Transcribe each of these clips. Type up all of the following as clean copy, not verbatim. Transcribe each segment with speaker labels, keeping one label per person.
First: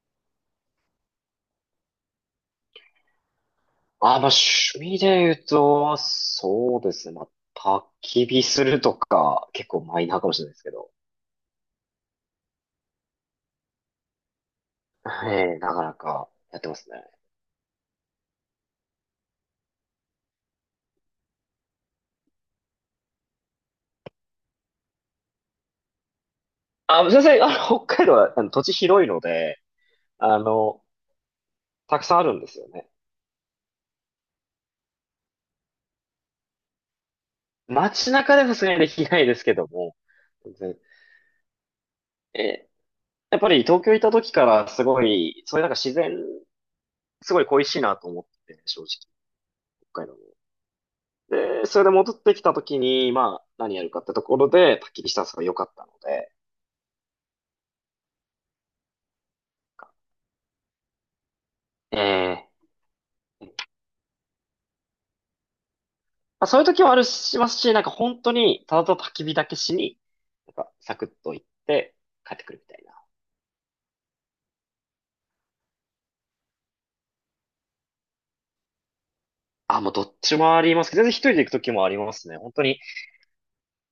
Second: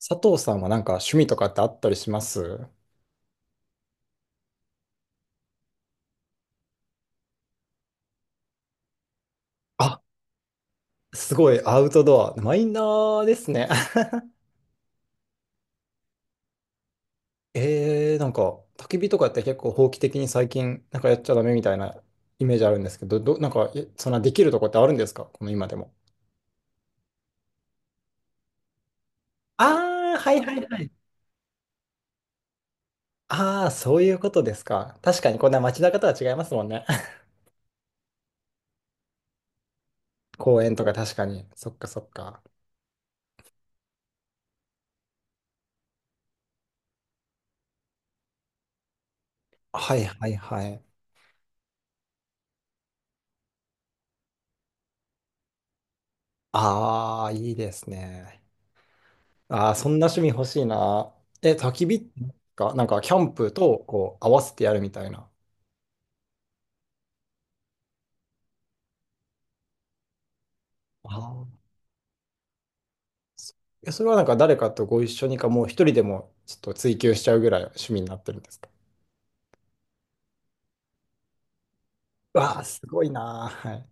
Speaker 1: 佐藤さんはなんか趣味とかってあったりします？
Speaker 2: あ、まあ、趣味で言うと、そうですね。まあ、焚き火するとか、結構マ
Speaker 1: あ、
Speaker 2: イナーかもしれないですけど。
Speaker 1: すごいアウトドア。マイナーですね。
Speaker 2: ええ、なかなかやってますね。
Speaker 1: なんか焚き火とかって結構法規的に最近なんかやっちゃダメみたいなイメージあるんですけど、なんかそんなできるとこってあるんですか、この今でも？
Speaker 2: あ、先生、北海道はあの土地広いので、
Speaker 1: ああ、は
Speaker 2: あ
Speaker 1: いはいは
Speaker 2: の、
Speaker 1: い。
Speaker 2: たくさんあるんですよね。
Speaker 1: ああ、そういうことですか。確かにこんな街中とは違いますもんね。
Speaker 2: 街中ではさすがにできないですけども、全
Speaker 1: 公園
Speaker 2: 然
Speaker 1: とか確かに。そっかそっか。
Speaker 2: えやっぱり東京いた時からすごい、そういうなんか自然、すごい恋しいなと思ってて、正直、
Speaker 1: は
Speaker 2: 北
Speaker 1: い
Speaker 2: 海道も。
Speaker 1: はいはい。
Speaker 2: で、それで戻ってきた時に、まあ、何やるかってところで、焚き火したんが良かったので、
Speaker 1: ああ、いいですね。ああ、そんな趣味欲しいな。え、焚き
Speaker 2: え
Speaker 1: 火
Speaker 2: え、
Speaker 1: か、なんかキャンプとこう合わせてやるみたいな。
Speaker 2: まあ、そういう時もあるしますし、なんか本当に、ただただ焚き火だけしに、なんかサク
Speaker 1: あ
Speaker 2: ッと行っ
Speaker 1: あ。
Speaker 2: て帰ってくるみたいな。
Speaker 1: そそれはなんか誰かとご一緒にか、もう一人でもちょっと追求しちゃうぐらい趣味になってるんですか？
Speaker 2: あ、もうどっちもありますけど、全然一人で行く時もありますね。本
Speaker 1: わ
Speaker 2: 当
Speaker 1: あ、
Speaker 2: に、
Speaker 1: すごいな。はい。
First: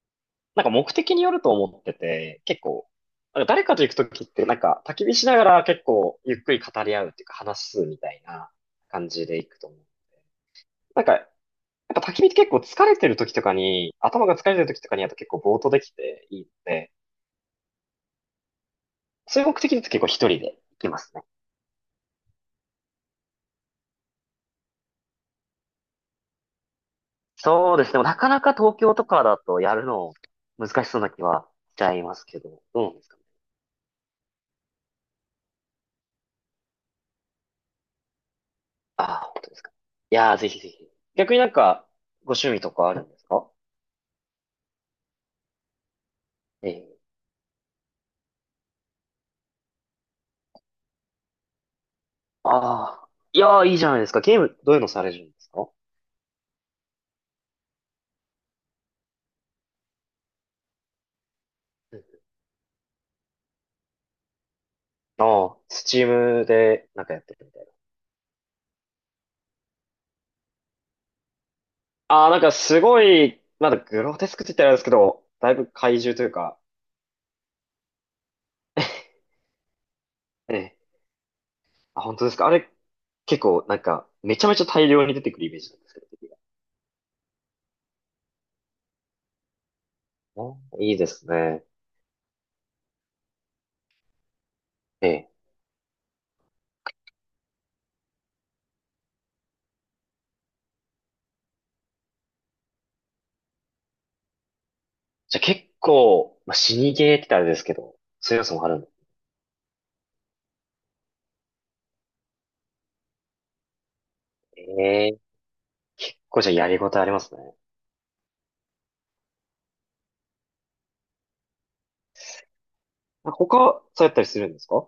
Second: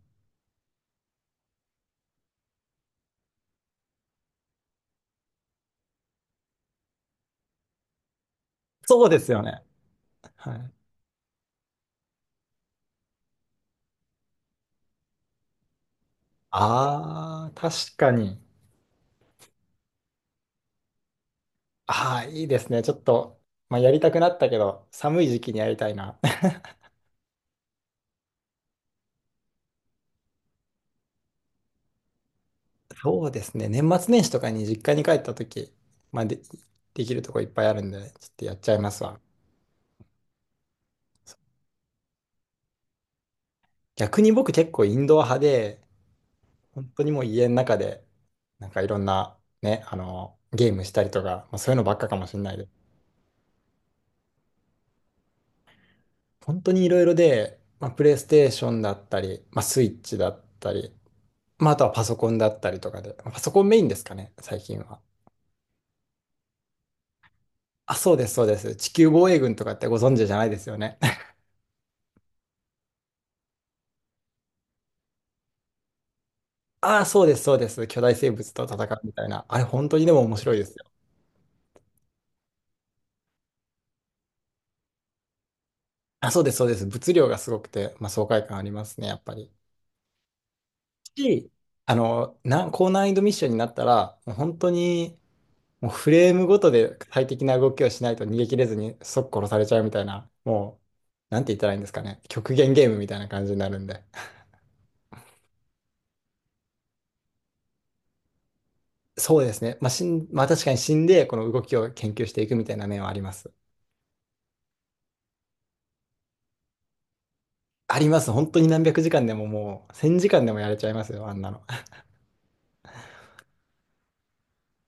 Speaker 2: なんか目的によると思ってて、結構、なんか誰かと行く時ってなんか焚き火しながら結構ゆっくり語り合うっていうか話すみたいな
Speaker 1: そう
Speaker 2: 感
Speaker 1: で
Speaker 2: じ
Speaker 1: す
Speaker 2: で
Speaker 1: よ
Speaker 2: 行く
Speaker 1: ね。
Speaker 2: と思う。
Speaker 1: はい。
Speaker 2: なんか、やっぱ焚き火って結構疲れてる時とかに、頭が疲れてる時とかにやると結構ぼーっとできていいので、
Speaker 1: ああ、確かに。
Speaker 2: そういう目的だと結構一人で行きますね。
Speaker 1: ああ、いいですね。ちょっと、まあ、やりたくなったけど、寒い時期にやりたいな。
Speaker 2: そうですね。でもなかなか東京とかだとやるの難しそうな気はしちゃいますけど、どうなん ですかね。
Speaker 1: そうですね。年末年始とかに実家に帰った時、まあ、で、できるとこいっぱいあるんで、ちょっとやっちゃいます
Speaker 2: あ
Speaker 1: わ。
Speaker 2: あ、本当ですか。いやー、ぜひぜひ。逆になんか、ご趣味とかあるんですか？
Speaker 1: 逆に僕結構インドア派で、
Speaker 2: え
Speaker 1: 本
Speaker 2: え。
Speaker 1: 当にもう家の中で、なんかいろんなね、ゲームしたりとか、まあ、そういうのばっかかもしれないで、
Speaker 2: ああ、いやー、いいじゃないですか。ゲーム、どういうのされるんですか？
Speaker 1: 本当にいろいろで、まあ、プレイステーションだったり、まあ、スイッチだったり、まあ、あとは
Speaker 2: う
Speaker 1: パ
Speaker 2: ん。
Speaker 1: ソコンだったりとかで、まあパソコンメインですかね、最近は。
Speaker 2: ああ、スチームでなんかやってるみたいな。
Speaker 1: あ、そうです、そうです。地球防衛軍とかってご存知じゃないですよね？
Speaker 2: ああ、なんかすごい、まだグロテスクって言ったらあれですけど、だいぶ怪獣というか、
Speaker 1: ああ、そうです、そうです。巨大生物と戦う みたいな。あれ、本当にでも面白
Speaker 2: え
Speaker 1: いです
Speaker 2: え。
Speaker 1: よ。
Speaker 2: あ、本当ですか。あれ、結構なんか、めちゃめちゃ大量に出てくるイメージなんですけど、敵
Speaker 1: あ、
Speaker 2: が。
Speaker 1: そうです、そうです。物量がすごくて、まあ、爽快感ありますね、やっぱり。
Speaker 2: あ、いいです
Speaker 1: し、
Speaker 2: ね。
Speaker 1: 高難易度ミッションになったら、もう本当
Speaker 2: え
Speaker 1: に、
Speaker 2: え。
Speaker 1: もうフレームごとで最適な動きをしないと逃げ切れずに即殺されちゃうみたいな、もう、なんて言ったらいいんですかね。極限ゲームみたいな感じになるんで。
Speaker 2: じゃあ結構、まあ、死にゲーって言ったらあれですけど、そういう要素もあるんで。
Speaker 1: そうですね。まあ、まあ確かに死んで、この動きを研究していくみたいな面はあります。
Speaker 2: ええ。これじゃあやりごたえありますね。
Speaker 1: あります。本当に何百時間でももう、1000時間でもやれちゃいますよ、あんなの。
Speaker 2: あ、他、そうやったりするんですか？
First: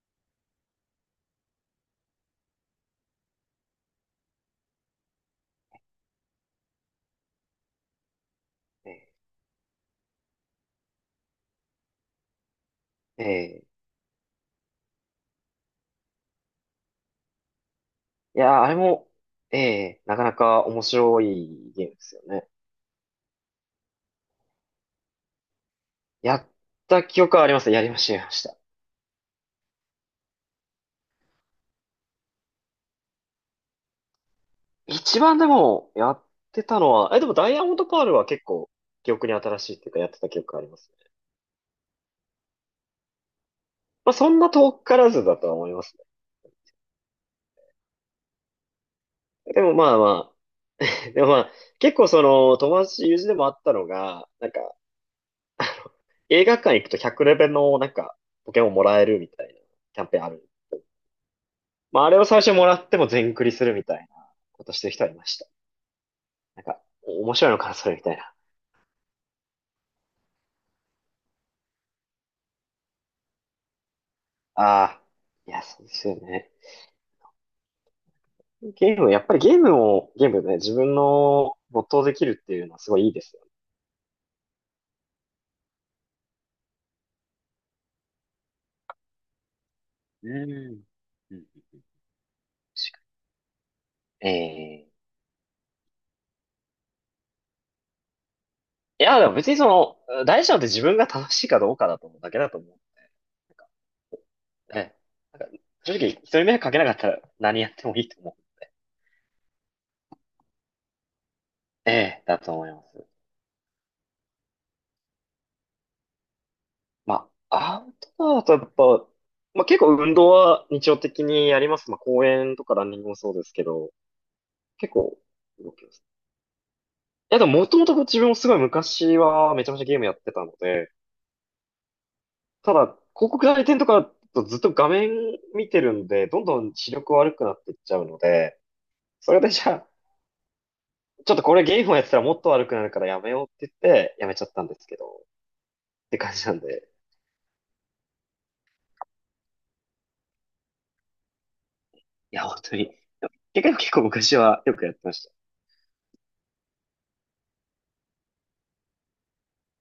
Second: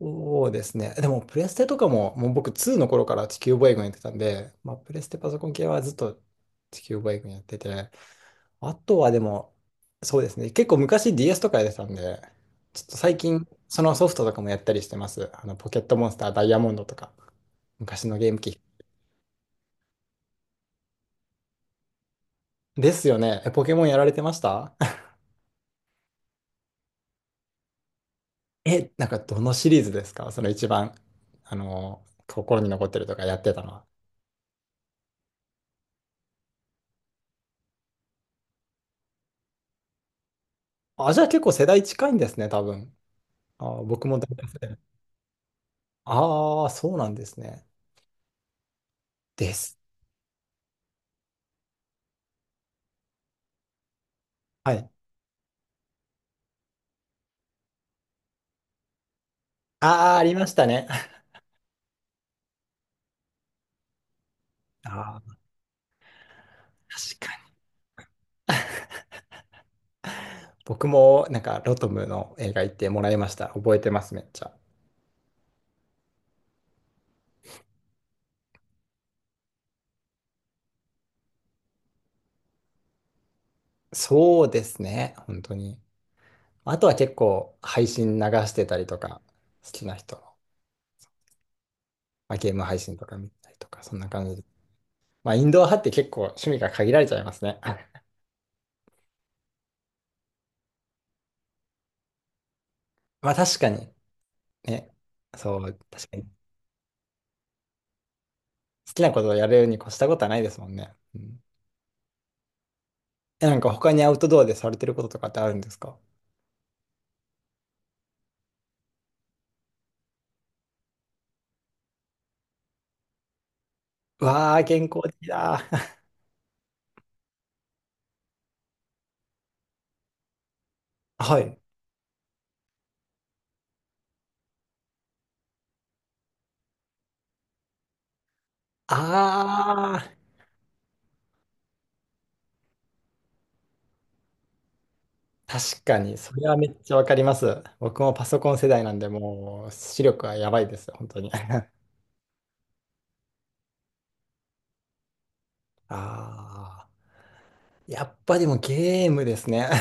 Speaker 1: そうですね。でも、プレステとかも、もう僕2の頃から地球防衛軍やってたんで、まあ、プレステパソコン系はずっと地球防衛軍やってて、あ
Speaker 2: え
Speaker 1: と
Speaker 2: え。
Speaker 1: はでも、そうですね。結構昔 DS とかやってたんで、ちょっと最
Speaker 2: え
Speaker 1: 近、
Speaker 2: え。
Speaker 1: そのソフトとかもやったりしてます。ポケットモンスターダイヤモンドとか、昔のゲー
Speaker 2: い
Speaker 1: ム機。
Speaker 2: やー、あれも、ええ、なかなか面白いゲームですよね。
Speaker 1: ですよね。え、ポケモンやられてました？
Speaker 2: やった記憶はあります。やりました、やりました。
Speaker 1: え、なんかどのシリーズですかその一番、心に残ってるとかやってたのは？
Speaker 2: 一番でも、やってたのは、でもダイヤモンドパールは結構、記憶に新しいっていうか、やってた記憶があります
Speaker 1: あ、
Speaker 2: ね。
Speaker 1: じゃあ結構世代近いんですね、多分。あ、僕
Speaker 2: まあ、
Speaker 1: も大
Speaker 2: そん
Speaker 1: 体
Speaker 2: な
Speaker 1: 世
Speaker 2: 遠
Speaker 1: 代。
Speaker 2: からずだとは思います
Speaker 1: ああ、そうなんですね。で
Speaker 2: ね。でも
Speaker 1: す。
Speaker 2: まあまあ、でもまあ、結構その友達、友人でもあったのが、なんか、
Speaker 1: はい。
Speaker 2: 映画館行くと100レベルのなんか、ポケモンもらえるみたいなキャン
Speaker 1: ああ、
Speaker 2: ペー
Speaker 1: あ
Speaker 2: ンあ
Speaker 1: りま
Speaker 2: る。
Speaker 1: したね。
Speaker 2: まあ、あれを最初もらっても全クリするみたいなことしてる人はい
Speaker 1: あ
Speaker 2: まし
Speaker 1: あ、
Speaker 2: た。なんか、面
Speaker 1: 確
Speaker 2: 白いのかな、それみたいな。
Speaker 1: 僕もなんかロトムの映画行ってもらいました。覚えてます、めっちゃ。
Speaker 2: ああ、いや、そうですよね。ゲーム、やっぱりゲームを、ゲームね、自分の没頭できるっていうのはすごいいいですよ
Speaker 1: そうですね、本当に。あとは結構配信流してたりとか、好きな人の、
Speaker 2: ね。うん。うん。
Speaker 1: まあ、ゲーム配信とか見たりとか、そんな感
Speaker 2: え
Speaker 1: じで。
Speaker 2: えー、
Speaker 1: まあ、インドア派って結構趣味が限られちゃいますね。
Speaker 2: いや、でも別にその、大事なのって自分が楽しいかどうかだと思うだけだと思う。な
Speaker 1: まあ、
Speaker 2: ん
Speaker 1: 確
Speaker 2: か
Speaker 1: かに。ね。
Speaker 2: ね、なん
Speaker 1: そ
Speaker 2: か
Speaker 1: う、
Speaker 2: 正
Speaker 1: 確
Speaker 2: 直、
Speaker 1: か
Speaker 2: 一
Speaker 1: に。
Speaker 2: 人目かけなかったら何やってもいいと思う。
Speaker 1: 好きなことをやるに越したことはないですもんね。うん、
Speaker 2: ええ、だと思います。
Speaker 1: え、なんか他にアウトドアでされてることとかってあるんですか？
Speaker 2: まあ、アウトドアだとやっぱ、まあ結構運動は日常的にやります。まあ公園とかランニングもそうですけど、
Speaker 1: わあ、健
Speaker 2: 結
Speaker 1: 康
Speaker 2: 構
Speaker 1: 的だ。
Speaker 2: 動きま す。いやでももともと自分もすごい昔はめちゃめちゃゲームやってたので、
Speaker 1: はい。
Speaker 2: ただ広告代理店とかだとずっと画面見てるんで、どんどん視力悪くなっていっちゃうので、
Speaker 1: あ
Speaker 2: それでじゃあ、
Speaker 1: あ。
Speaker 2: ちょっとこれゲームをやってたらもっと悪くなるからやめようって言ってやめちゃったんですけど、っ
Speaker 1: 確かに、
Speaker 2: て感
Speaker 1: そ
Speaker 2: じ
Speaker 1: れ
Speaker 2: な
Speaker 1: は
Speaker 2: ん
Speaker 1: めっ
Speaker 2: で、
Speaker 1: ちゃわかります。僕もパソコン世代なんで、もう視力はやばいです、本当に。
Speaker 2: いや本当に、結構結構昔はよくやってました。
Speaker 1: ああ、やっぱでもゲームですね。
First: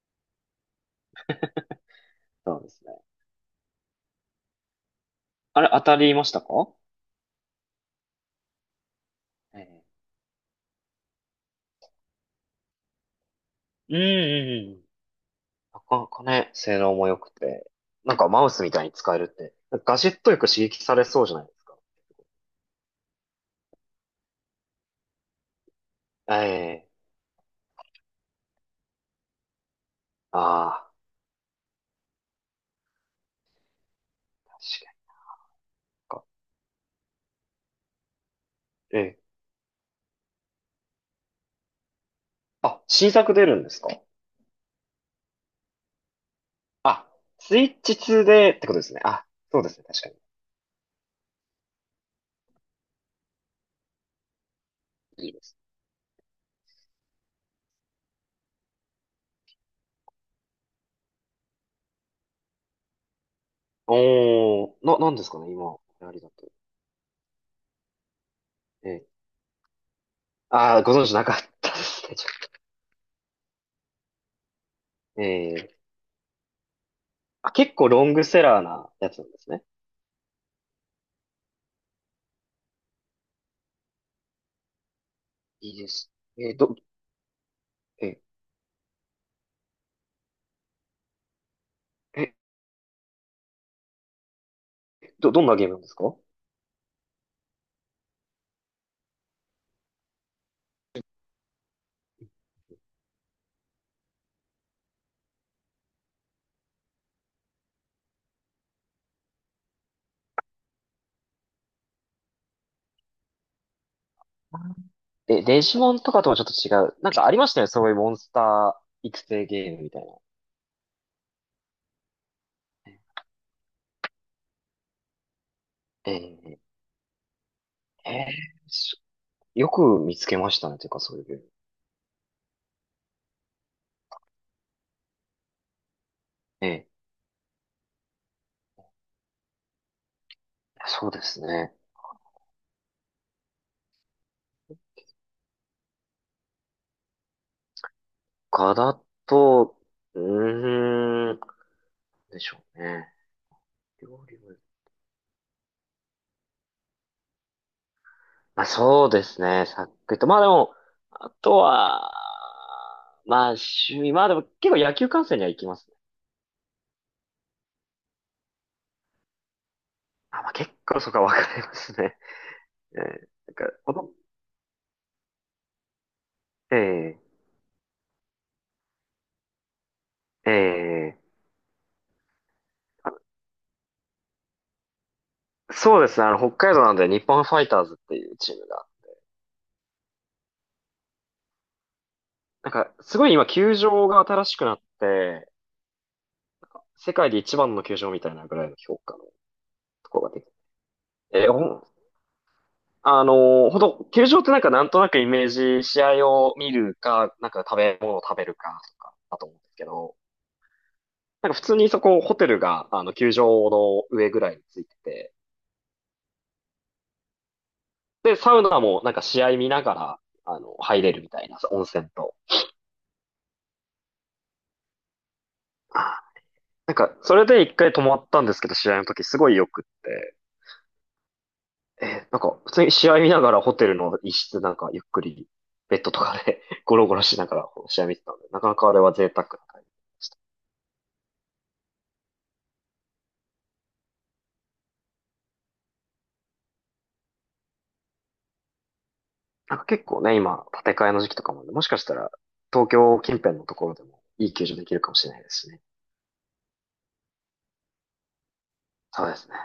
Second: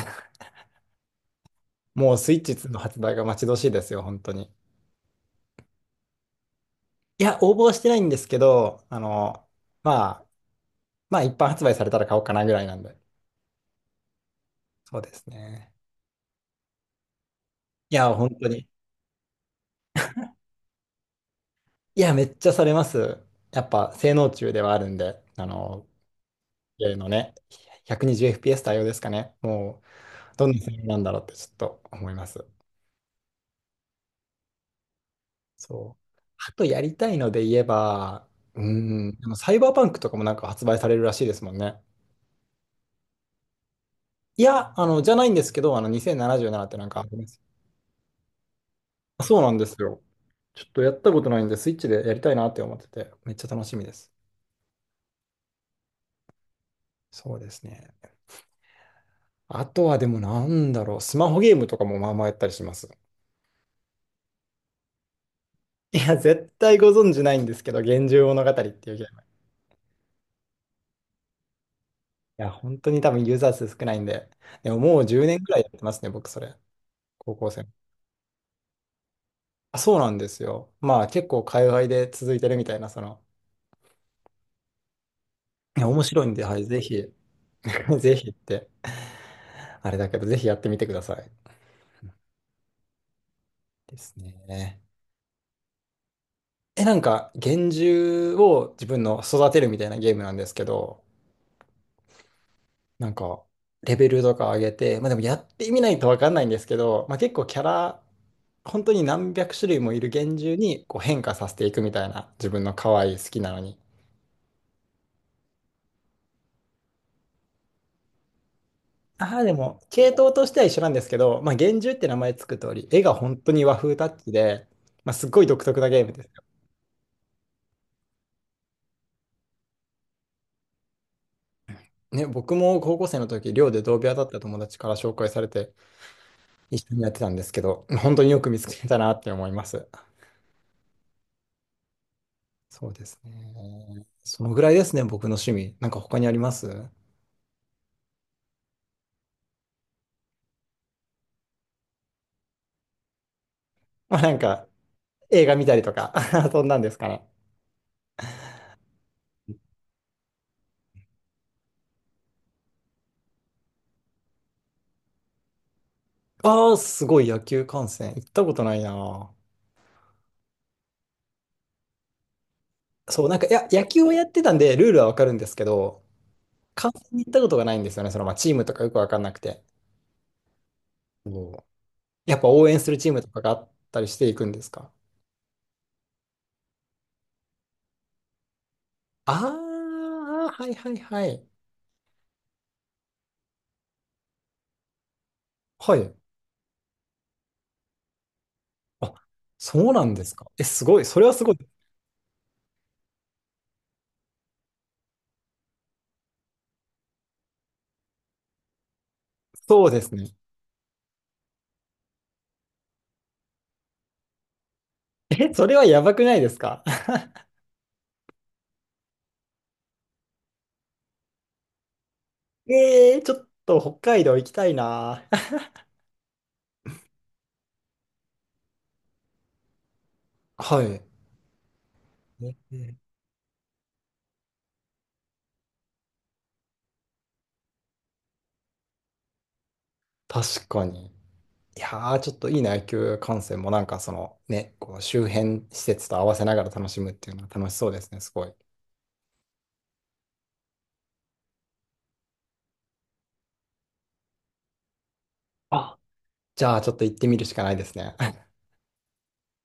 Speaker 1: もうスイッチ
Speaker 2: そうで
Speaker 1: 2の
Speaker 2: す
Speaker 1: 発
Speaker 2: ね。
Speaker 1: 売が待ち遠しいですよ、本当に。
Speaker 2: あれ当たりましたか？
Speaker 1: いや、応募はしてないんですけど、
Speaker 2: ええ。
Speaker 1: まあ、まあ一般発売されたら買おうかなぐらいなんで。
Speaker 2: うん。うん。うん。
Speaker 1: そうですね。
Speaker 2: なかなかね、性能も良くて、
Speaker 1: いや、
Speaker 2: なんか
Speaker 1: 本
Speaker 2: マ
Speaker 1: 当
Speaker 2: ウス
Speaker 1: に。
Speaker 2: みたいに使えるって、なんかガジェットよく刺激されそうじゃないですか。
Speaker 1: いや、めっちゃされます。やっぱ性能中ではあるんで、ゲ
Speaker 2: え
Speaker 1: ー
Speaker 2: え。
Speaker 1: ムのね、120fps 対応ですかね。もう、どんな性能
Speaker 2: ああ、
Speaker 1: なんだろうってちょっと思います。
Speaker 2: 確かに。
Speaker 1: そう。
Speaker 2: か。
Speaker 1: あとやりたいので言えば、うーん。
Speaker 2: ええ。
Speaker 1: でもサイバーパンクとかもなんか発売されるらしいですもんね。
Speaker 2: あ、新作出るんですか？
Speaker 1: いや、じゃないんですけど、2077ってなんかあ
Speaker 2: あ、
Speaker 1: ります？
Speaker 2: スイッチ2でってことですね。
Speaker 1: あ
Speaker 2: あ、
Speaker 1: そうなん
Speaker 2: そう
Speaker 1: で
Speaker 2: で
Speaker 1: す
Speaker 2: すね、
Speaker 1: よ。
Speaker 2: 確か
Speaker 1: ちょっとやったことないんで、スイッチでやりたいなって思ってて、めっちゃ楽しみです。
Speaker 2: に。いいです。
Speaker 1: そうですね。あとはでもなんだろう、スマホゲームとかもまあまあやったりします。
Speaker 2: おー、なんですかね、今、
Speaker 1: い
Speaker 2: あ
Speaker 1: や、
Speaker 2: りがと
Speaker 1: 絶
Speaker 2: う。
Speaker 1: 対ご存知ないんですけど、幻獣物語っていうゲ
Speaker 2: え
Speaker 1: ーム。
Speaker 2: え。
Speaker 1: い
Speaker 2: ああ、ご存知なかったですね。ちょ
Speaker 1: や、
Speaker 2: っ
Speaker 1: 本当に多分ユーザー数少ないんで、でももう
Speaker 2: と。
Speaker 1: 10年ぐらいや
Speaker 2: え
Speaker 1: っ
Speaker 2: え。
Speaker 1: てますね、僕それ。高校
Speaker 2: あ、
Speaker 1: 生。
Speaker 2: 結構ロングセラーなやつなんですね。
Speaker 1: あ、そうなんですよ。まあ結構海外で続いてるみたいな、
Speaker 2: いい
Speaker 1: いや
Speaker 2: で
Speaker 1: 面
Speaker 2: す。
Speaker 1: 白いんで、
Speaker 2: え
Speaker 1: はい、
Speaker 2: ど、
Speaker 1: ぜひ、ぜ
Speaker 2: え
Speaker 1: ひって、あれだけど、ぜひやってみてください。
Speaker 2: え
Speaker 1: ですね。
Speaker 2: ど、どんなゲームなんですか？
Speaker 1: え、なんか、幻獣を自分の育てるみたいなゲームなんですけど、なんか、レベルとか上げて、まあでもやってみないとわかんないんですけど、まあ結構キャラ、本当に何百種類もいる幻獣にこう変化させていくみたいな、自分の可愛い好きなのに。
Speaker 2: え、デジモンとかともちょっと違う。なんかありましたよね、そういうモンスター育
Speaker 1: ああ、
Speaker 2: 成
Speaker 1: で
Speaker 2: ゲー
Speaker 1: も、
Speaker 2: ムみたい
Speaker 1: 系
Speaker 2: な。
Speaker 1: 統としては一緒なんですけど、まあ、幻獣って名前つく通り、絵が本当に和風タッチで、まあ、すっごい独特なゲームですよ。
Speaker 2: ええ。ええ。しよく見つけましたね、ていうかそういうゲーム。
Speaker 1: ね、僕も高校生の時、寮で同部屋だった友達から紹介されて、一
Speaker 2: ええ。
Speaker 1: 緒にやってたんですけど、本当によく見つけたなって思います。
Speaker 2: そうですね。
Speaker 1: そうですね。そのぐらいですね、僕の趣味。なんか他にあります？
Speaker 2: か、だと、うーん、でしょうね。
Speaker 1: まあ、
Speaker 2: 料
Speaker 1: な
Speaker 2: 理
Speaker 1: ん
Speaker 2: も、
Speaker 1: か、映画見たりとか、そんなんですかね。
Speaker 2: まあそうですね、さっくりと。まあでも、あとは、まあ趣味、まあでも結構野球観戦には行きますね。
Speaker 1: ああ、すごい野球観戦。行ったことないな。
Speaker 2: あ、まあ結構そこは分かりますね。え
Speaker 1: そ
Speaker 2: え。
Speaker 1: う、なんか、い
Speaker 2: なん
Speaker 1: や、
Speaker 2: か、
Speaker 1: 野
Speaker 2: こ
Speaker 1: 球
Speaker 2: の、
Speaker 1: をやってたんで、ルールはわかるんですけど、観戦
Speaker 2: え
Speaker 1: に行
Speaker 2: え、
Speaker 1: ったことがないんですよね。まあ、チームとかよくわかんなくて。
Speaker 2: ええ、
Speaker 1: おー、やっぱ応援するチームとかがあったりしていくんですか？
Speaker 2: そうですね。あの、北海道なんで日本ファイターズっていうチームが。
Speaker 1: ああー、はいはいはい。
Speaker 2: なんか、すごい今、球場が新しくなって、
Speaker 1: はい。
Speaker 2: 世界で一番の球場みたいなぐらいの評
Speaker 1: あ、
Speaker 2: 価のと
Speaker 1: そうなん
Speaker 2: こ
Speaker 1: で
Speaker 2: ろ
Speaker 1: す
Speaker 2: ができ
Speaker 1: か。
Speaker 2: て。
Speaker 1: え、すごい。それはす
Speaker 2: えー
Speaker 1: ごい。
Speaker 2: ほん、あのーほんと、球場ってなんかなんとなくイメージ、試合を見るか、なんか食べ物を食べるかとかだと思うんです
Speaker 1: そ
Speaker 2: け
Speaker 1: うです
Speaker 2: ど、
Speaker 1: ね。
Speaker 2: なんか普通にそこ、ホテルが、球場の上ぐらいについてて、
Speaker 1: え、それはやばくないですか？
Speaker 2: で、サウナもなんか試合見ながら、入れるみたいな、温泉と。
Speaker 1: ちょっと北海道行きたいな。
Speaker 2: なんか、それで一回泊まったんですけど、試合の時すごい良くって。
Speaker 1: はい。
Speaker 2: なん
Speaker 1: ね、
Speaker 2: か、普通に
Speaker 1: ね。
Speaker 2: 試合見ながらホテルの一室なんかゆっくり、ベッドとかで ゴロゴロしながら試合見てたので、なかなかあれは贅沢な感じでした。
Speaker 1: 確かに。いやー、ちょっといいな、野球観戦もなんかそのね、こう周辺施設と合わせながら楽しむっていうのは楽しそうですね、すごい。
Speaker 2: なんか結構ね、今、建て替えの時期とかもあるんで、もしかしたら東京近辺のところでもいい球場できるかもしれないですしね。
Speaker 1: あ、じゃあ、ちょっと行ってみるしかないですね。
Speaker 2: そうですね。